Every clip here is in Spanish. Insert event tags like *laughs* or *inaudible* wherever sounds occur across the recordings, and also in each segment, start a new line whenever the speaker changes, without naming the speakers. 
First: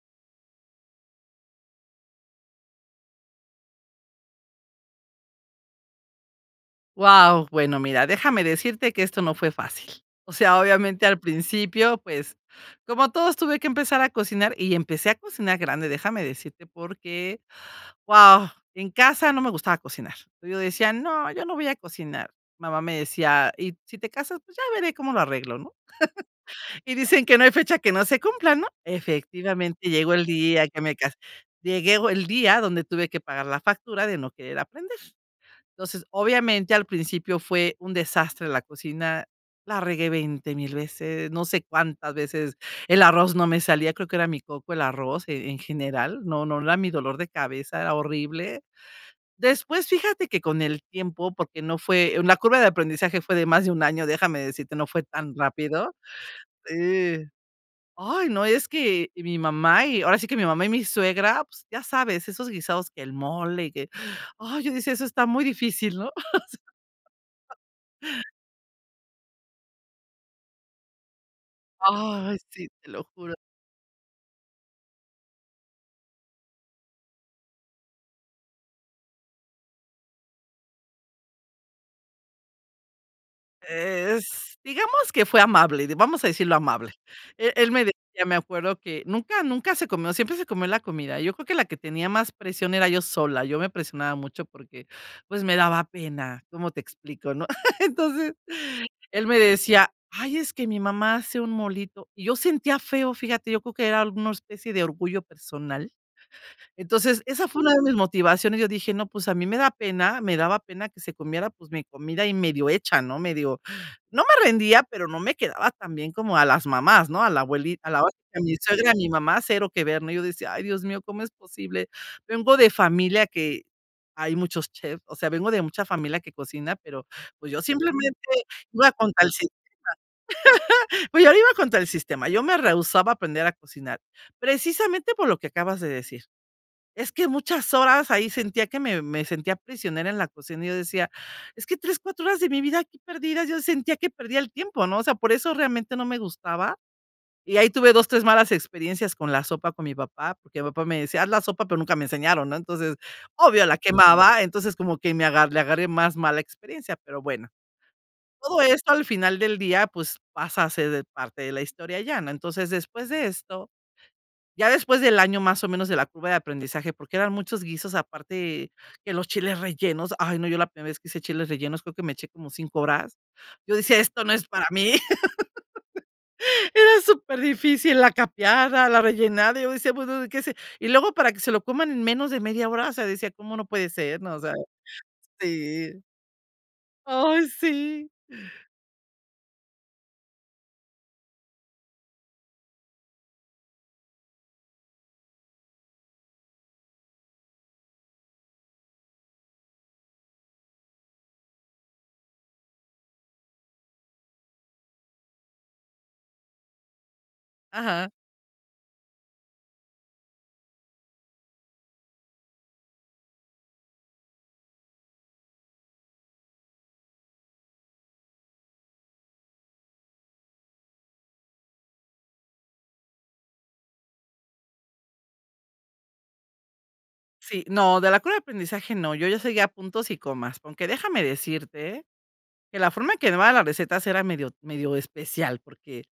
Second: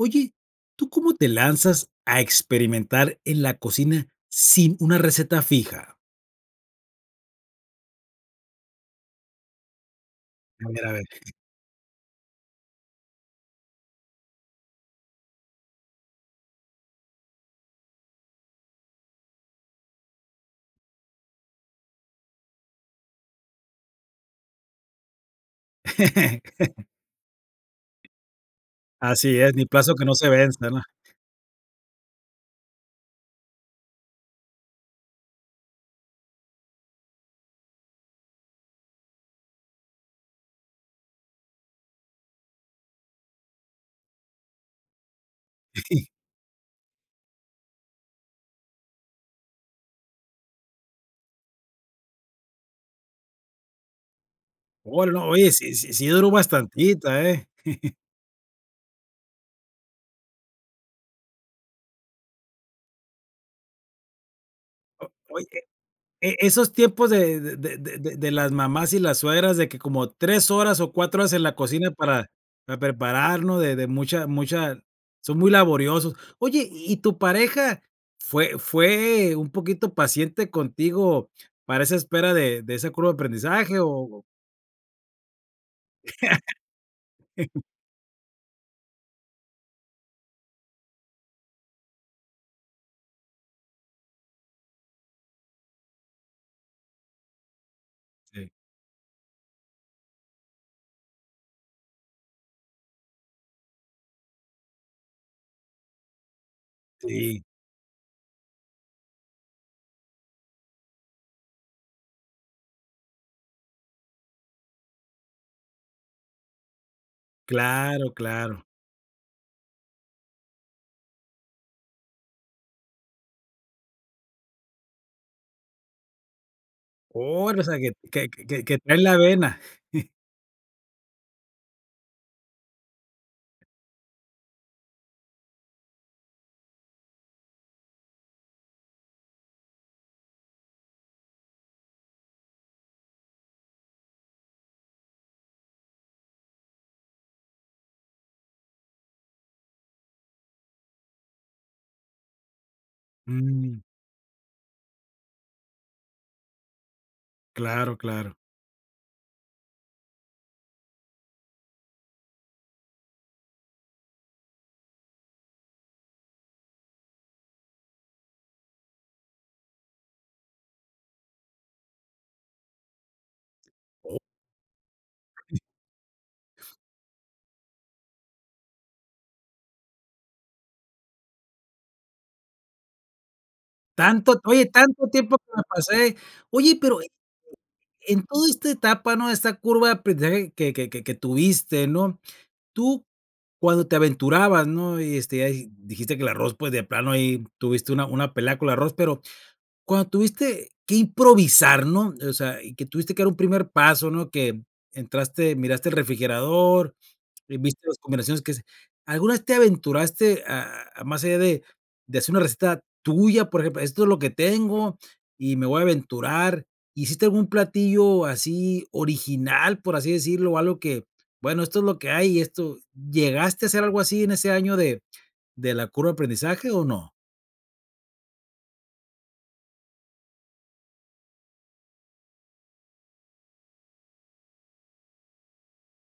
Oye, ¿tú cómo te lanzas a experimentar en la cocina sin una receta fija?
Guau, bueno, mira, déjame decirte que eso no fue fácil. O sea,
A ver, a ver.
obviamente, al principio, pues, como todos, tuve que empezar a cocinar y empecé a cocinar grande. Déjame decirte, porque, guau, en casa no me gustaba cocinar. Yo decía: "No, yo no voy a cocinar". Mamá me decía: "¿Y si te casas?, pues ya veré cómo lo arreglo, ¿no?". *chuckles*
*laughs*
Y dicen que: "No hay fecha que no se cumpla", ¿no?
Así es, ni
Efectivamente,
plazo que
llegó
no
el
se
día
venza, ¿no?
que me casé. Llego el día que tuve que pagar la factura de no querer aprender, entonces, obviamente, al principio fue un desastre la cocina, la regué veinte mil veces, no sé cuántas veces el arroz no me salía, creo que era mi coco el arroz. En en
*chuckles*
general, no, no era mi dolor de cabeza horrible. Después, fíjate que con el tiempo, porque no fue la curva de aprendizaje, fue de más de un año, déjame decirte, no fue
Oh, no,
tan
oye, sí sí
rápido.
sí duró bastantito,
Sí.
eh. *chuckles*
Ay, no, es que mi mamá y ahora sí que mi mamá y mi suegra, pues ya sabes, esos guisados, que el mole y que, ay, yo decía: "Eso
O
está muy
oye,
difícil, ¿no?".
e esos tiempos de
*chuckles*
de de de de las mamás y las suegras de que como 3 horas o 4 horas en la cocina para
Ay, sí,
para
te lo juro.
prepararnos, de de mucha mucha son muy laboriosos. Oye, ¿y tu pareja fue fue un poquito paciente contigo para esa espera de de ese curva de aprendizaje?, o
Es digamos que fue amable, vamos a decirlo amable. E
*laughs*
él me decía, me acuerdo que nunca, nunca se comió, siempre se comió la comida. Yo creo que la que tenía más presión era yo sola, yo me presionaba mucho porque, pues, me daba pena, ¿cómo te explico? ¿No? *chuckles* Entonces,
Sí.
él me decía: "Ay, es que mi mamá hace un molito". Y yo sentía feo, fíjate, yo creo que era alguna especie de orgullo personal. Entonces
Sí.
esa fue una de mis motivaciones. Yo dije: "No, pues a mí me da pena," me daba pena que se comiera, pues mi comida y medio hecha, ¿no? Medio no me rendía, pero no me quedaba tan bien como a las mamás, ¿no? A la abuelita, a la
Claro,
otra, a mi
claro.
suegra, a mi mamá, cero que ver, ¿no? Y yo decía: "Ay, Dios mío, ¿cómo es posible?" Vengo de familia que hay muchos chefs, o sea, vengo de mucha familia que cocina, pero,
Oh,
pues, yo
o sea, que
simplemente
que que
iba a
trae la
contra el sistema.
vena. *chuckles*
*chuckles* Pues, yo iba a contra el sistema, yo me rehusaba aprender a cocinar, precisamente por lo que acabas de decir. Es que muchas horas ahí, sentía que me me sentía prisionera en la cocina y yo decía: "Es que 3, 4 horas de mi vida aquí perdida". Yo sentía que perdía el tiempo, ¿no? O sea, por eso realmente no me gustaba. Y ahí tuve 2, 3 malas experiencias con la sopa con mi papá, porque mi papá me decía: "Haz la sopa", pero nunca me enseñaron, ¿no? Entonces, obvio, la
Mm.
quemaba, entonces, como que me agarré le agarré más mala experiencia, pero bueno.
Claro, claro.
Todo esto, al final del día, pues, pasa a ser parte de la historia ya, ¿no?. Entonces, después de esto, ya después del año más o menos de la curva de aprendizaje, porque eran muchos guisos, aparte que los chiles rellenos, ay no, yo la primera vez que hice chiles rellenos, creo que me eché como 5 horas. Yo decía: "Esto no es para mí". *chuckles* Era superdifícil la capeada, la rellenada, y yo decía: "Bueno, ¿de qué se". Y luego para que se lo coman en menos de media hora, o sea, decía, ¿cómo, no puede ser? No, o
Tanto
sea.
oye tanto tiempo que me
Sí.
pasé, oye, pero
Ay, sí.
en toda esta etapa, ¿no? Esta curva de aprendizaje que que que tuviste ¿no? Tú cuando te aventurabas, ¿no? Y, este, ya dijiste que el arroz, pues, de plano ahí tuviste una una pelea con el arroz, pero cuando tuviste que improvisar, ¿no? O sea, y que tuviste que dar un primer paso, ¿no? Que entraste, miraste el refrigerador y viste las
Ajá.
combinaciones que se alguna vez te aventuraste a a más allá de de hacer una receta tuya, por ejemplo, esto es lo que tengo y me voy a aventurar. ¿Hiciste algún platillo así original, por así decirlo?, algo que, bueno, esto es lo que hay, esto, ¿llegaste a hacer algo así en ese año de de la curva de aprendizaje o no?
Sí, no, de la curva de aprendizaje, no, yo ya seguía puntos y comas, aunque, déjame decirte, que la forma en que me daban las recetas era medio medio especial porque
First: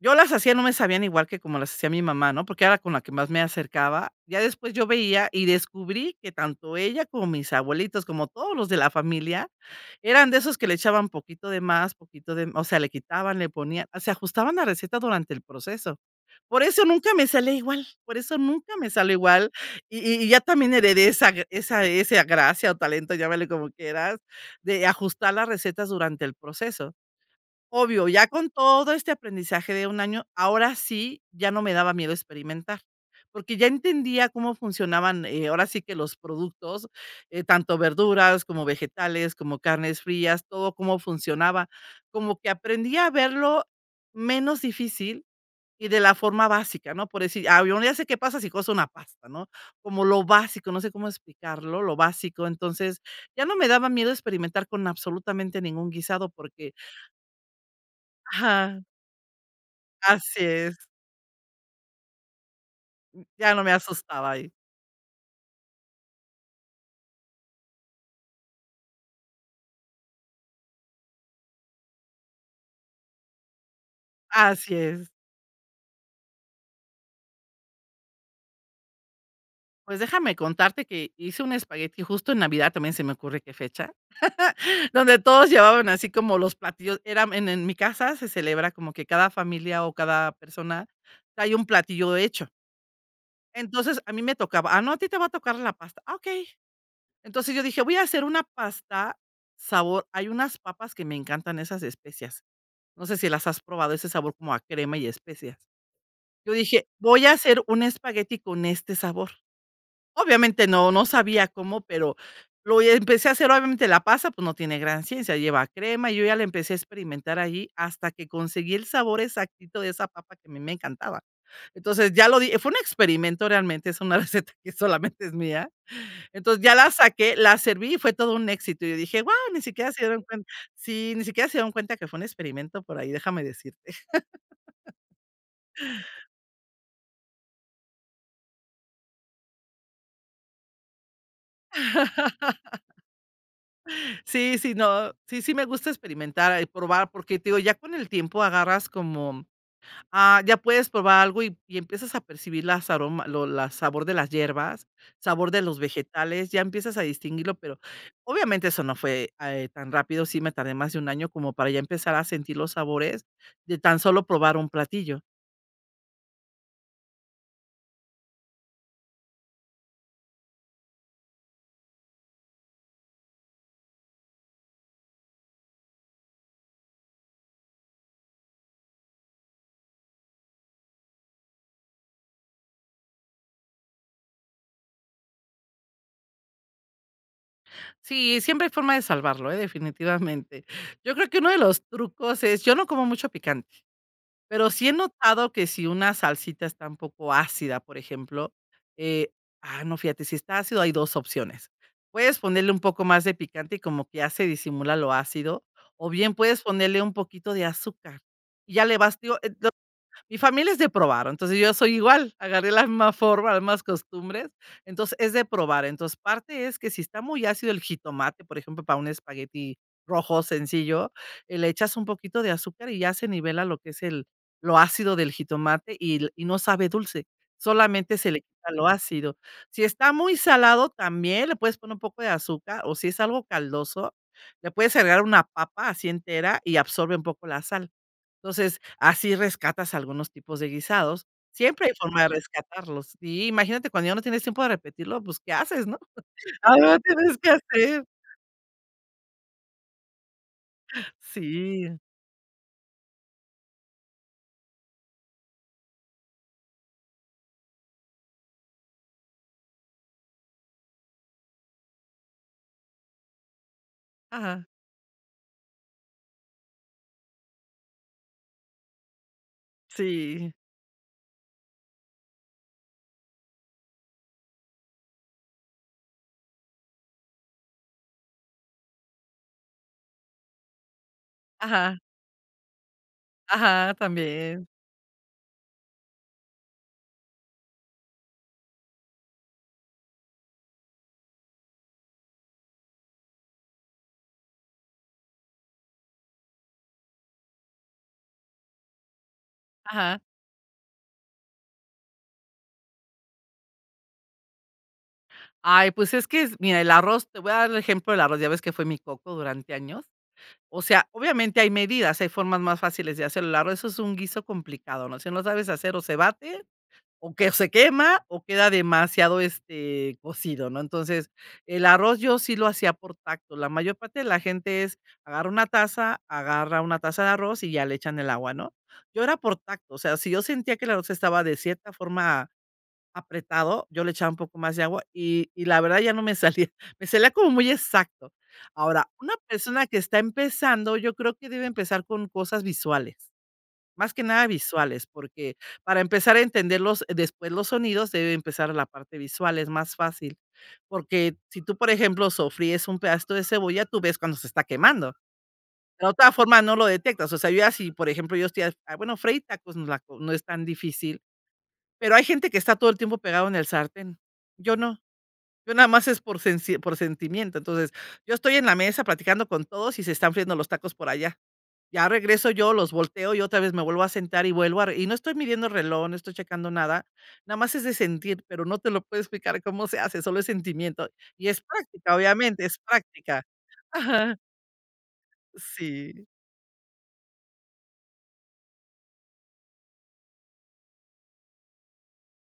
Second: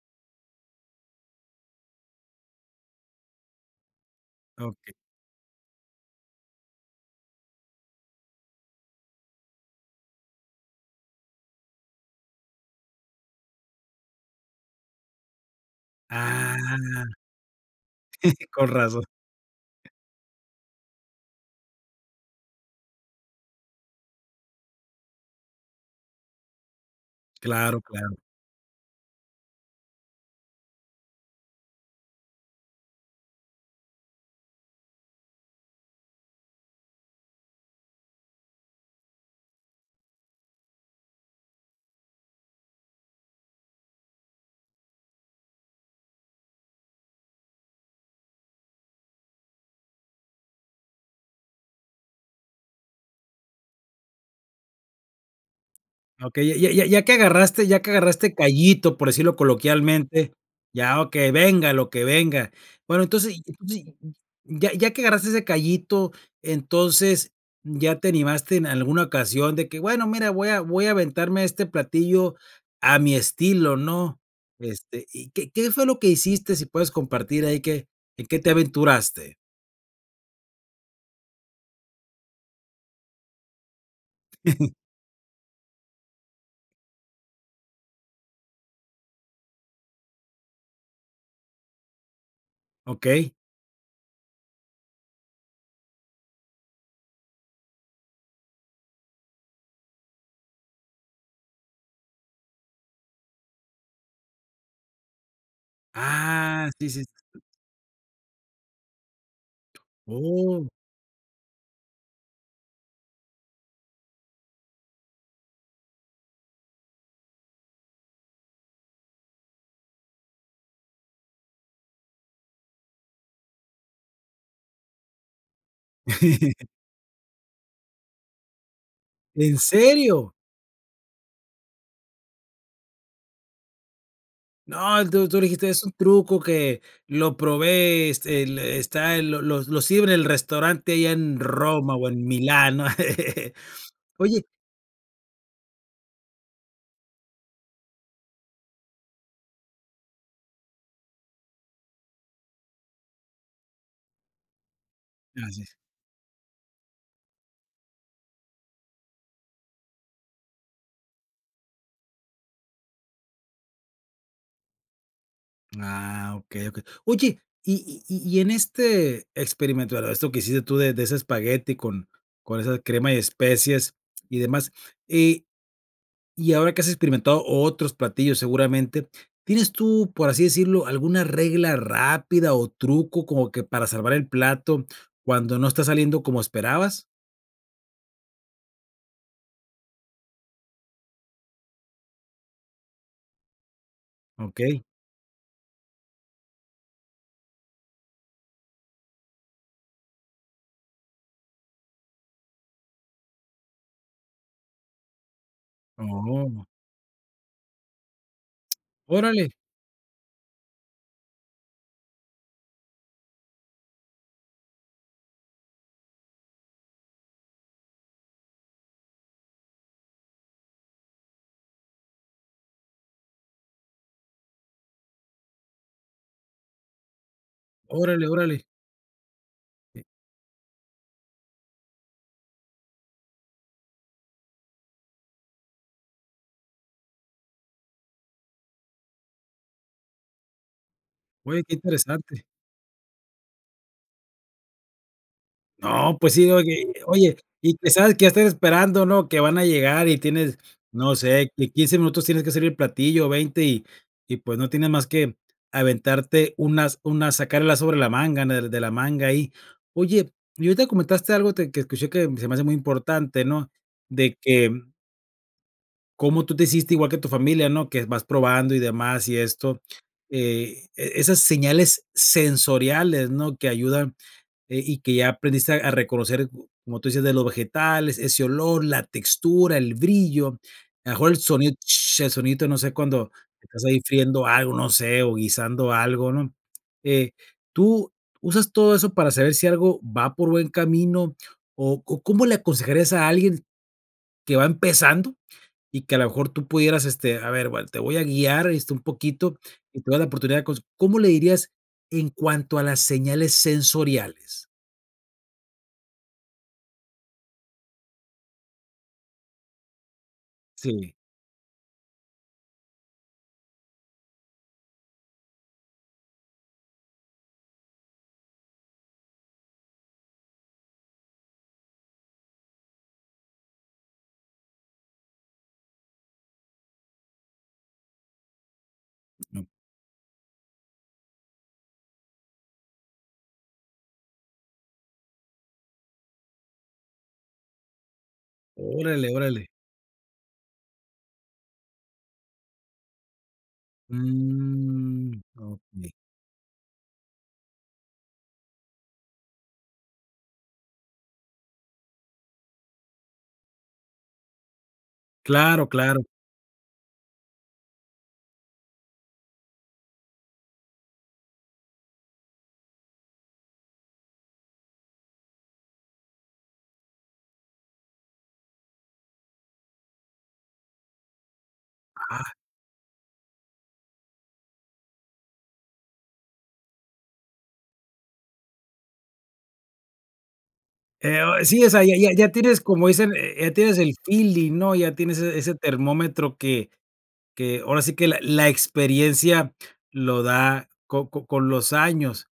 yo las hacía, no me sabían igual que como las hacía mi mamá, ¿no? Porque era con la que más me acercaba. Ya después yo
Okey.
veía y descubrí que tanto ella como mis abuelitos, como todos los de la familia, eran de esos que le echaban poquito de más, poquito de me o sea, le quitaban, le ponían, se ajustaban la receta durante el proceso.
Ah.
Por eso nunca me sale igual, por eso
*chuckles* Con
nunca me
razón.
sale igual. Y y ya también heredé esa esa ese gracia o talento, llámale como quieras, de ajustar las recetas durante el proceso.
Claro,
Obvio,
claro.
ya con todo este aprendizaje de un año, ahora sí ya no me daba miedo experimentar, porque ya entendía cómo funcionaban, eh, ahora sí que los productos, eh, tanto verduras como vegetales, como carnes frías, todo, cómo funcionaba, como que aprendí a verlo menos difícil y de la forma básica, ¿no? Por decir, al menos ya sé qué pasa si coso una pasta, ¿no? Como lo básico, no sé cómo explicarlo, lo básico. Entonces ya no me daba miedo experimentar con absolutamente ningún guisado
Okey, ya
porque
ya ya que agarraste ya que agarraste
Ajá.
cayito, por decirlo coloquialmente.
Así es.
Ya, okey, venga lo que venga. Bueno, entonces, y
Ya no me
*unintelligible*
asustaba ahí.
ya ya que agarraste ese cayito, entonces, ¿ya te animaste en alguna ocasión de que, bueno, mira, voy a voy a aventarme a este platillo a mi estilo, ¿no?
Así
Este,
es.
¿y qué qué fue lo que hiciste? Si puedes compartir ahí, ¿qué en qué te aventuraste?
Pues, déjame contarte que hice un espagueti justo en Navidad, también se me ocurre que fecha,
*giggles*
*chuckles* donde todos llevaban así como los platillos era en en mi casa, se celebra como que cada familia, o, cada persona trae un platillo hecho.
Okey.
Entonces, a mí me tocaba ah, no, a ti te va a tocar la pasta. Ah, okey. Entonces, yo dije: "Voy a hacer una pasta, sabor" hay unas papas que me encantan, esas de especias, ¿no sé si las has probado?, ese sabor como a crema y especias. Yo
Ah,
dije:
sí, sí,
"Voy a
sí.
hacer un espagueti con este sabor".
¡Oh!
Obviamente, no, no sabía cómo, pero lo hi empecé a hacer. Obviamente, la pasta, pues, no tiene gran ciencia, lleva crema, yo ya la empecé a experimentar ahí, hasta que conseguí el sabor exactito de esa papa que a mí me encantaba. Entonces, ya lo di fue un experimento realmente, es una receta que solamente es mía. Entonces,
*giggles*
ya la saqué, la serví, fue todo un éxito, y dije: "Guau,
¿En
ni siquiera se dieron
serio?
cuenta" sí, ni siquiera se dieron cuenta que fue un experimento por ahí, déjame decirte.
No, él,
*chuckles*
tú tú le dijiste: "Es un truco que lo probé, este, le está el lo los los sirven en el restaurante allá en Roma, o, en Milán", ¿no?
*laughs*
*giggles* Oye
Sí, sí, no sí, sí me gusta experimentar, ah, y probar, porque, te digo, ya con el tiempo agarras como ah, ya puedes probar algo, y y empiezas a percibir las aroma lo la sabor de las hierbas, sabor
Así
de
es.
los vegetales, ya empiezas a distinguirlo, pero, obviamente, eso no fue, ah, eh, tan rápido, sí me tardé más de 1 año como para ya empezar a sentir los sabores, de tan solo probar un platillo.
Ah, okey, okey. Oye, y y y y en este experimento, eh, esto que hiciste tú de de ese espagueti con con esa crema de especias y demás, y y ahora que has experimentado otros platillos, seguramente, ¿tienes tú, por así decirlo, alguna regla rápida, o, truco como que para salvar el plato cuando no está saliendo como esperabas?
Sí, siempre hay forma de salvarlo, ¿eh? Definitivamente. Yo creo que uno de los trucos es yo no como mucho picante, pero
Okey.
sí he notado que si una salsita está un poco ácida, por ejemplo, eh ah, no, fíjate, si está ácido hay 2 opciones. Puedes ponerle un poco más de picante y como que ya se disimula lo ácido, o bien puedes
Oh.
ponerle un poquito de azúcar. Ya le vas
Órale.
*unintelligible* mi familia es de probar, entonces yo soy igual, agarré la misma forma, las mismas costumbres. Entonces, es de probar. Entonces, parte es que si está muy ácido el jitomate, por ejemplo, para un espagueti rojo sencillo, eh, le echas un poquito de azúcar y ya se nivela lo que es el lo ácido del jitomate y l y no sabe dulce, solamente
Órale,
se le
órale.
quita lo ácido. Si
Eh.
está muy salado, también le puedes poner un poco de azúcar o si es algo caldoso, le puedes agregar una papa así entera y absorbe un poco la sal. Entonces, así rescatas algunos tipos de guisados.
Oye, qué
Siempre hay forma de
interesante.
rescatarlos. Sí, imagínate cuando ya no tienes tiempo de repetirlo, ¿pues qué haces?, ¿no?,
No, pues sí, oye,
algo
eh, oye
tienes que
y, que
hacer.
sabes qué ya estás esperando, ¿no?, que van a llegar y tienes no sé, que en 15
Sí.
minutos tienes que servir el platillo, o 20, y y, pues, no tienes más que aventarte un as un as sacar el as sobre la manga, en el de la manga, ahí. Oye, y ahorita comentaste algo te que escuché que se me hace muy importante, ¿no? De
Ajá.
que cómo tú te hiciste igual que tu familia, ¿no? Que vas probando y demás y esto,
Sí.
eh, e e esas señales sensoriales, ¿no?, que ayudan, eh, y que ya aprendiste a reconocer, como tú dices, de los vegetales, ese olor, la textura, el brillo, a lo mejor el sonido
Ajá.
sh, el sonidito no sé, cuando estás
Ajá,
ahí friendo
también.
algo, no sé, o guisando algo, ¿no? Eh, tú usas todo eso para saber si algo va por buen camino o o cómo le aconsejarías a alguien que va empezando y que a lo mejor tú pudieras este, a ver, bueno, te voy a guiar, este, un poquito, y te voy a
Ajá.
dar la oportunidad de coc ¿cómo le dirías en cuanto a las señales sensoriales?
Ay, pues es que es mira, el arroz te voy a dar el ejemplo del arroz, ya ves que fue mi coco durante años. O sea,
Sí.
obviamente hay medidas, hay formas más fáciles de hacer el arroz, eso es un guiso complicado, ¿no?, si no sabes hacer, o se bate o que se quema o queda demasiado este, cocido, ¿no? Entonces el arroz yo sí lo hacía por tacto. La mayor parte de la gente es agarra una taza, agarra una taza de arroz y ya le echan el agua, ¿no? Yo era por
No.
tacto, o sea, si yo sentía que el arroz estaba de cierta forma apretado, yo le echaba un poco más de agua y y la verdad ya no me salía, me salía como muy exacto. Ahora,
Órale,
una
órale.
persona que está empezando, yo creo que debe empezar con cosas visuales, más que nada visuales,
Mm.
porque para
Okey.
empezar a entender los después los sonidos debe empezar la parte visual, es más fácil, porque si tú, por ejemplo, sofríes un pedacito de cebolla, tú ves cuando se está quemando.
Claro,
De
claro.
otra forma, no lo detectas. O sea, yo así, por ejemplo, yo estoy ha bueno, freír tacos, no es la co no es tan difícil, pero hay gente que está todo el tiempo pegado en el sartén. Yo no, yo nada más es por por sensi por sentimiento. Entonces, yo estoy en la mesa platicando con todos y se están friendo los tacos por allá. Ya
Ah.
regreso yo, los volteo y otra vez me vuelvo a sentar y vuelvo a re y no estoy midiendo reloj, no estoy checando nada. Nada más es de sentir, pero no te lo puedo explicar cómo se hace, solo es sentimiento
Eh,
y
o
es
e sí, o sea ya
práctica,
ya ya
obviamente, es
tienes como dicen,
práctica.
eh eh, ya tienes el
Ajá.
feeling, ¿no? Ya tienes ese ese
Sí.
termómetro que que, ahora sí que, la la experiencia lo da co co con los años.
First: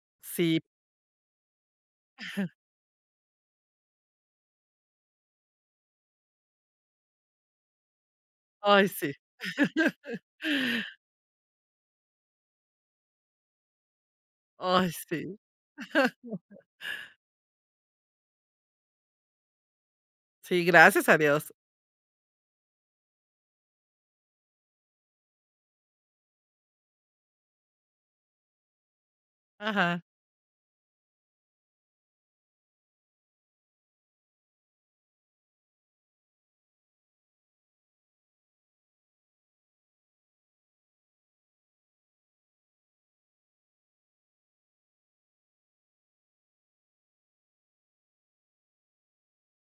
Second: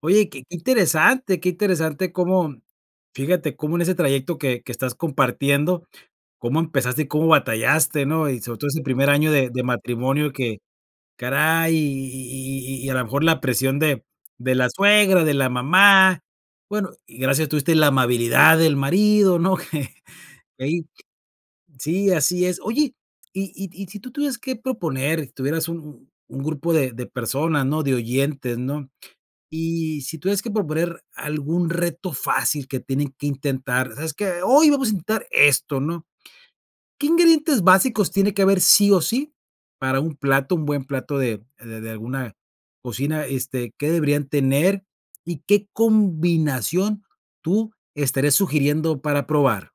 Oye, que que
Sip.
interesante que interesante,
Ajá.
cómo fíjate, cómo en ese trayecto que que estás compartiendo, cómo empezaste, cómo batallaste, ¿no? Y sobre todo ese
Ay,
primer
sí.
año de de matrimonio que
*laughs*
caray, y y y y y a lo mejor la presión de de la
Ay,
suegra, de
sí.
la mamá, bueno, y
*laughs*
gracias a Dios tuviste la amabilidad del marido, ¿no? *laughs* Qué
Sí,
ahí
gracias a Dios.
sí, así es. Oye, y y y si tú tuvieras que proponer tuvieras u u u un grupo de de personas, ¿no?, de oyentes, ¿no? Y
Ajá.
si tuvieras que proponer algún reto fácil que tienen que intentar: "Sabes qué? Hoy vamos a intentar esto", ¿no? ¿Qué ingredientes básicos tiene que haber sí o sí para un plato, un buen plato de de de de alguna cocina, este, ¿qué deberían tener? ¿Y qué combinación tú estarías sugiriendo para probar?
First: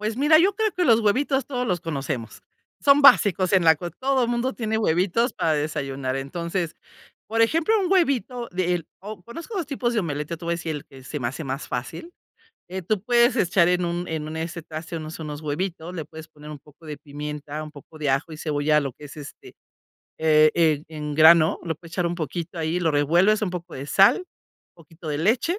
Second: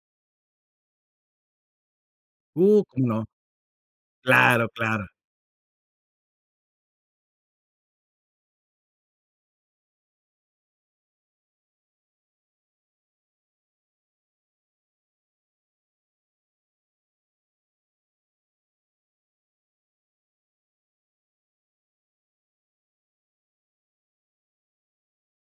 Pues mira, yo creo que los huevitos todos los conocemos,
Uh,
son
¿cómo no?
básicos en la co todo mundo
Claro,
tiene
claro.
huevitos para desayunar, entonces, por ejemplo, un huevito de el o conozco 2 tipos de omelette, yo te voy a decir el que se me hace más fácil. Eh, tú puedes echar en un en un, este, traste, unos unos huevitos, le puedes poner un poco de pimienta, un poco de ajo y cebolla, lo que es, este, e e en grano, lo puedes echar un poquito ahí, lo revuelves, un poco de sal, poquito de leche,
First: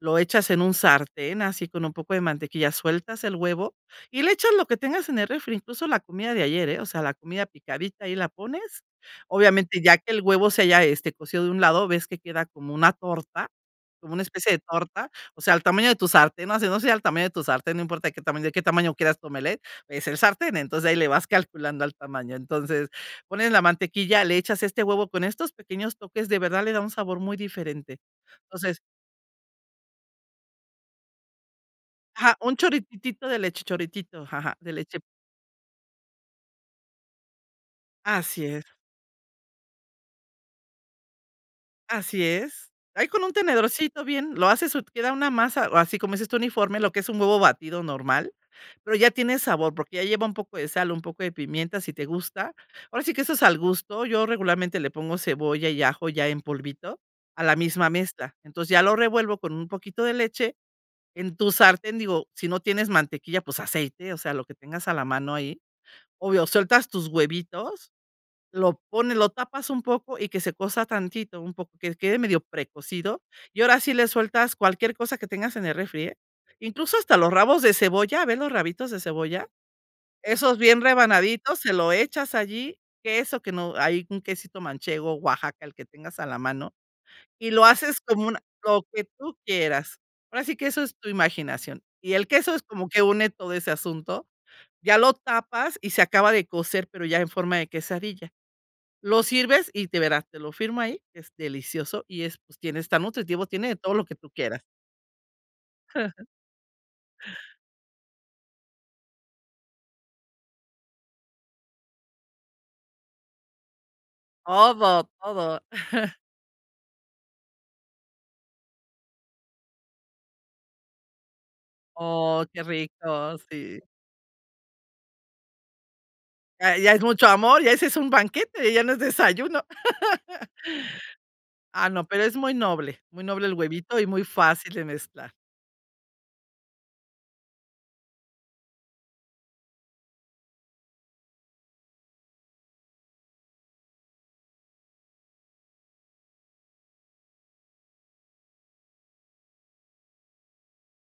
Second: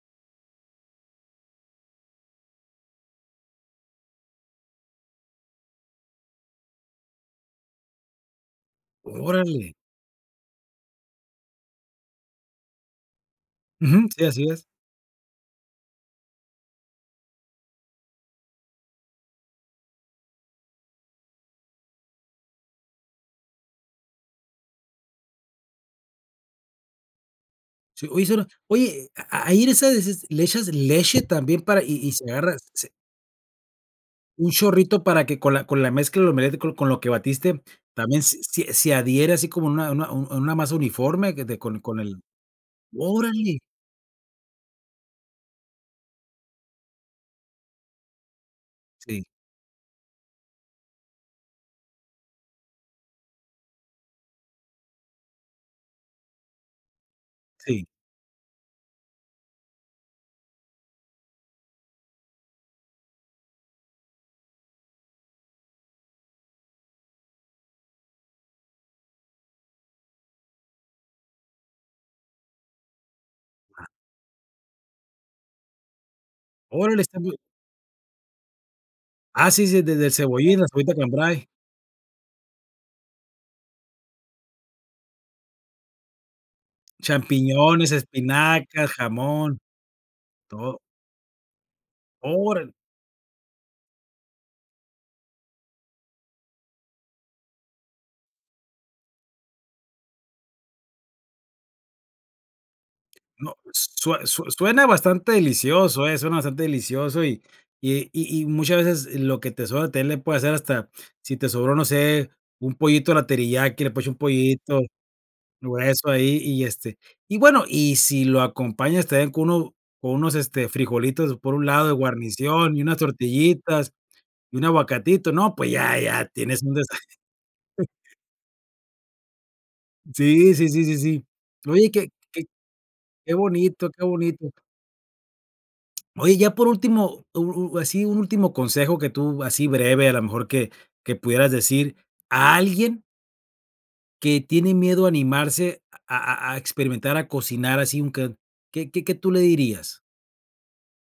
lo echas en un sartén, así con un poco de mantequilla, sueltas el huevo y le echas lo que tengas en el refri, incluso la comida de ayer, eh, o sea, la comida picadita, ahí la pones.
Órale.
Obviamente, ya que el huevo se haya, este, cocido de un lado, ves que queda como una torta,
Ujú,
como una
sí, así
especie de
es.
torta, o sea, al tamaño de tu sartén, ¿no? No, sí, no o sea al tamaño de tu sartén, no importa de qué tamaño de qué tamaño quieras tu omelette, es el sartén, entonces ahí le vas calculando al tamaño, entonces, pones la mantequilla, le echas este huevo con estos pequeños toques, de verdad le da un sabor muy diferente,
Sí, oye, será
o sea, es
oye, a ahí en esa dices le echas leche también para y y se
Ajá,
agarra,
un
se.
chorrititito de leche chorritito,
Un
ajá, de leche.
chorrito para que con la con la mezcla lo mezclo con lo que batiste también s
Así
si
es.
se adhiere así como en una una en en una masa uniforme que de con con el
Así es. Ahí con un
¡Órale!
tenedorcito bien, lo haces, y queda una masa, o así como dices tú, uniforme, lo que es un huevo batido normal, pero ya
Sí.
tiene sabor, porque ya lleva un poco de sal, un poco de pimienta, si te gusta. Ahora sí que eso es al gusto, yo regularmente le pongo cebolla y ajo ya en polvito a la
Sí.
misma mezcla, entonces ya lo revuelvo con un poquito de leche. En tu sartén, digo, si no tienes mantequilla, pues aceite, o sea, lo que tengas a la mano ahí, obvio, sueltas tus huevitos, lo pones, lo tapas un poco y que se cueza tantito, un poco, que quede medio precocido. Y ahora
Ajá.
sí le sueltas cualquier cosa que tengas en el refri, eh. Incluso
Órale,
hasta
está
los
muy
rabos de cebolla, a ver los rabitos de cebolla,
Ah sí, sí de del
esos
cebollín, la
bien
cebollita cambray.
rebanaditos, se lo echas allí, queso que no ahí un quesito manchego, Oaxaca, el que tengas a la mano, y lo
Champiñones,
haces como un lo
espinacas,
que tú
jamón,
quieras. Ahora sí que
todo.
eso es tu imaginación y el queso es
Órale.
como que une todo ese asunto, ya lo tapas y se acaba de cocer, pero ya en forma de quesadilla. Lo sirves y de veras, te lo firmo ahí, es delicioso y es pues tiene está nutritivo,
No,
tiene de
s
todo lo que
sue
tú
sue
quieras.
suena bastante delicioso, eh,
*chuckles*
suena bastante delicioso, y y y y muchas veces lo que te sobra también le puede hacer hasta sí te sobró, no sé, un pollito a la teriyaki, le puedes echar un pollito
Todo, todo.
o eso
*chuckles*
ahí, y este y bueno, y si lo acompañas también con uno con unos, este, frijolitos por un lado de
Oh, qué
guarnición, y unas
rico, sí.
tortillitas y un aguacatito, no, pues ya ya tienes un
Ya,
desa
ya es mucho amor, ya ese es un
*chuckles*
banquete, ya no es desayuno.
Sí, sí, sí, sí, sí.
*laughs* Ah,
Oye,
no,
que
pero es
que
muy noble, muy
que
noble el
bonito,
huevito
que
y muy
bonito.
fácil de mezclar.
Oye, ya por último, u u así un último consejo que tú, así breve, a lo mejor, que que pudieras decir, a alguien que tiene miedo a animarse a a a experimentar, a cocinar así, un c ¿qué qué qué tú le dirías?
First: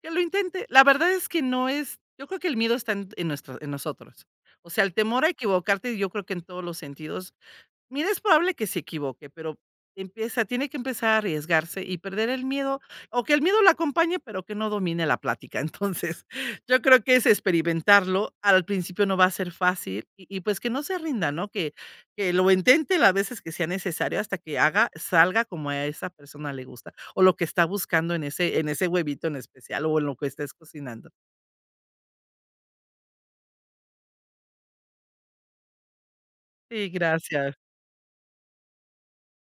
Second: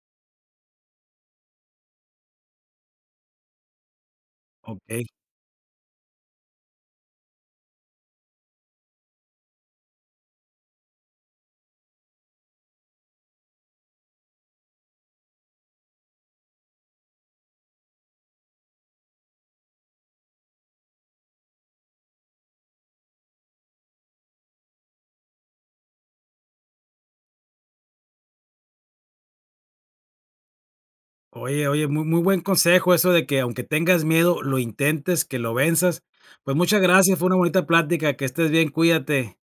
Que lo intente, la verdad es que no es yo creo que el miedo está en en nuestro en nosotros. O sea, el
Okey.
temor a equivocarte, yo creo que en todos los sentidos, mira, es probable que se equivoque, pero que empiece, tiene que empezar a arriesgarse y perder el miedo o que el miedo lo acompañe, pero que no domine la plática, entonces, yo creo que es experimentarlo. Al principio no va a ser fácil y y pues que no se rinda, ¿no? Que que lo intente la veces que sea necesario hasta que haga salga como a esa persona le gusta o lo que está buscando en ese en ese huevito en especial, o en lo que estés cocinando.
Oye, oye, muy muy buen consejo eso de que aunque tengas miedo, lo intentes, que lo venzas. Pues, muchas
Sí,
gracias, fue una
gracias.
bonita plática, que estés bien, cuídate.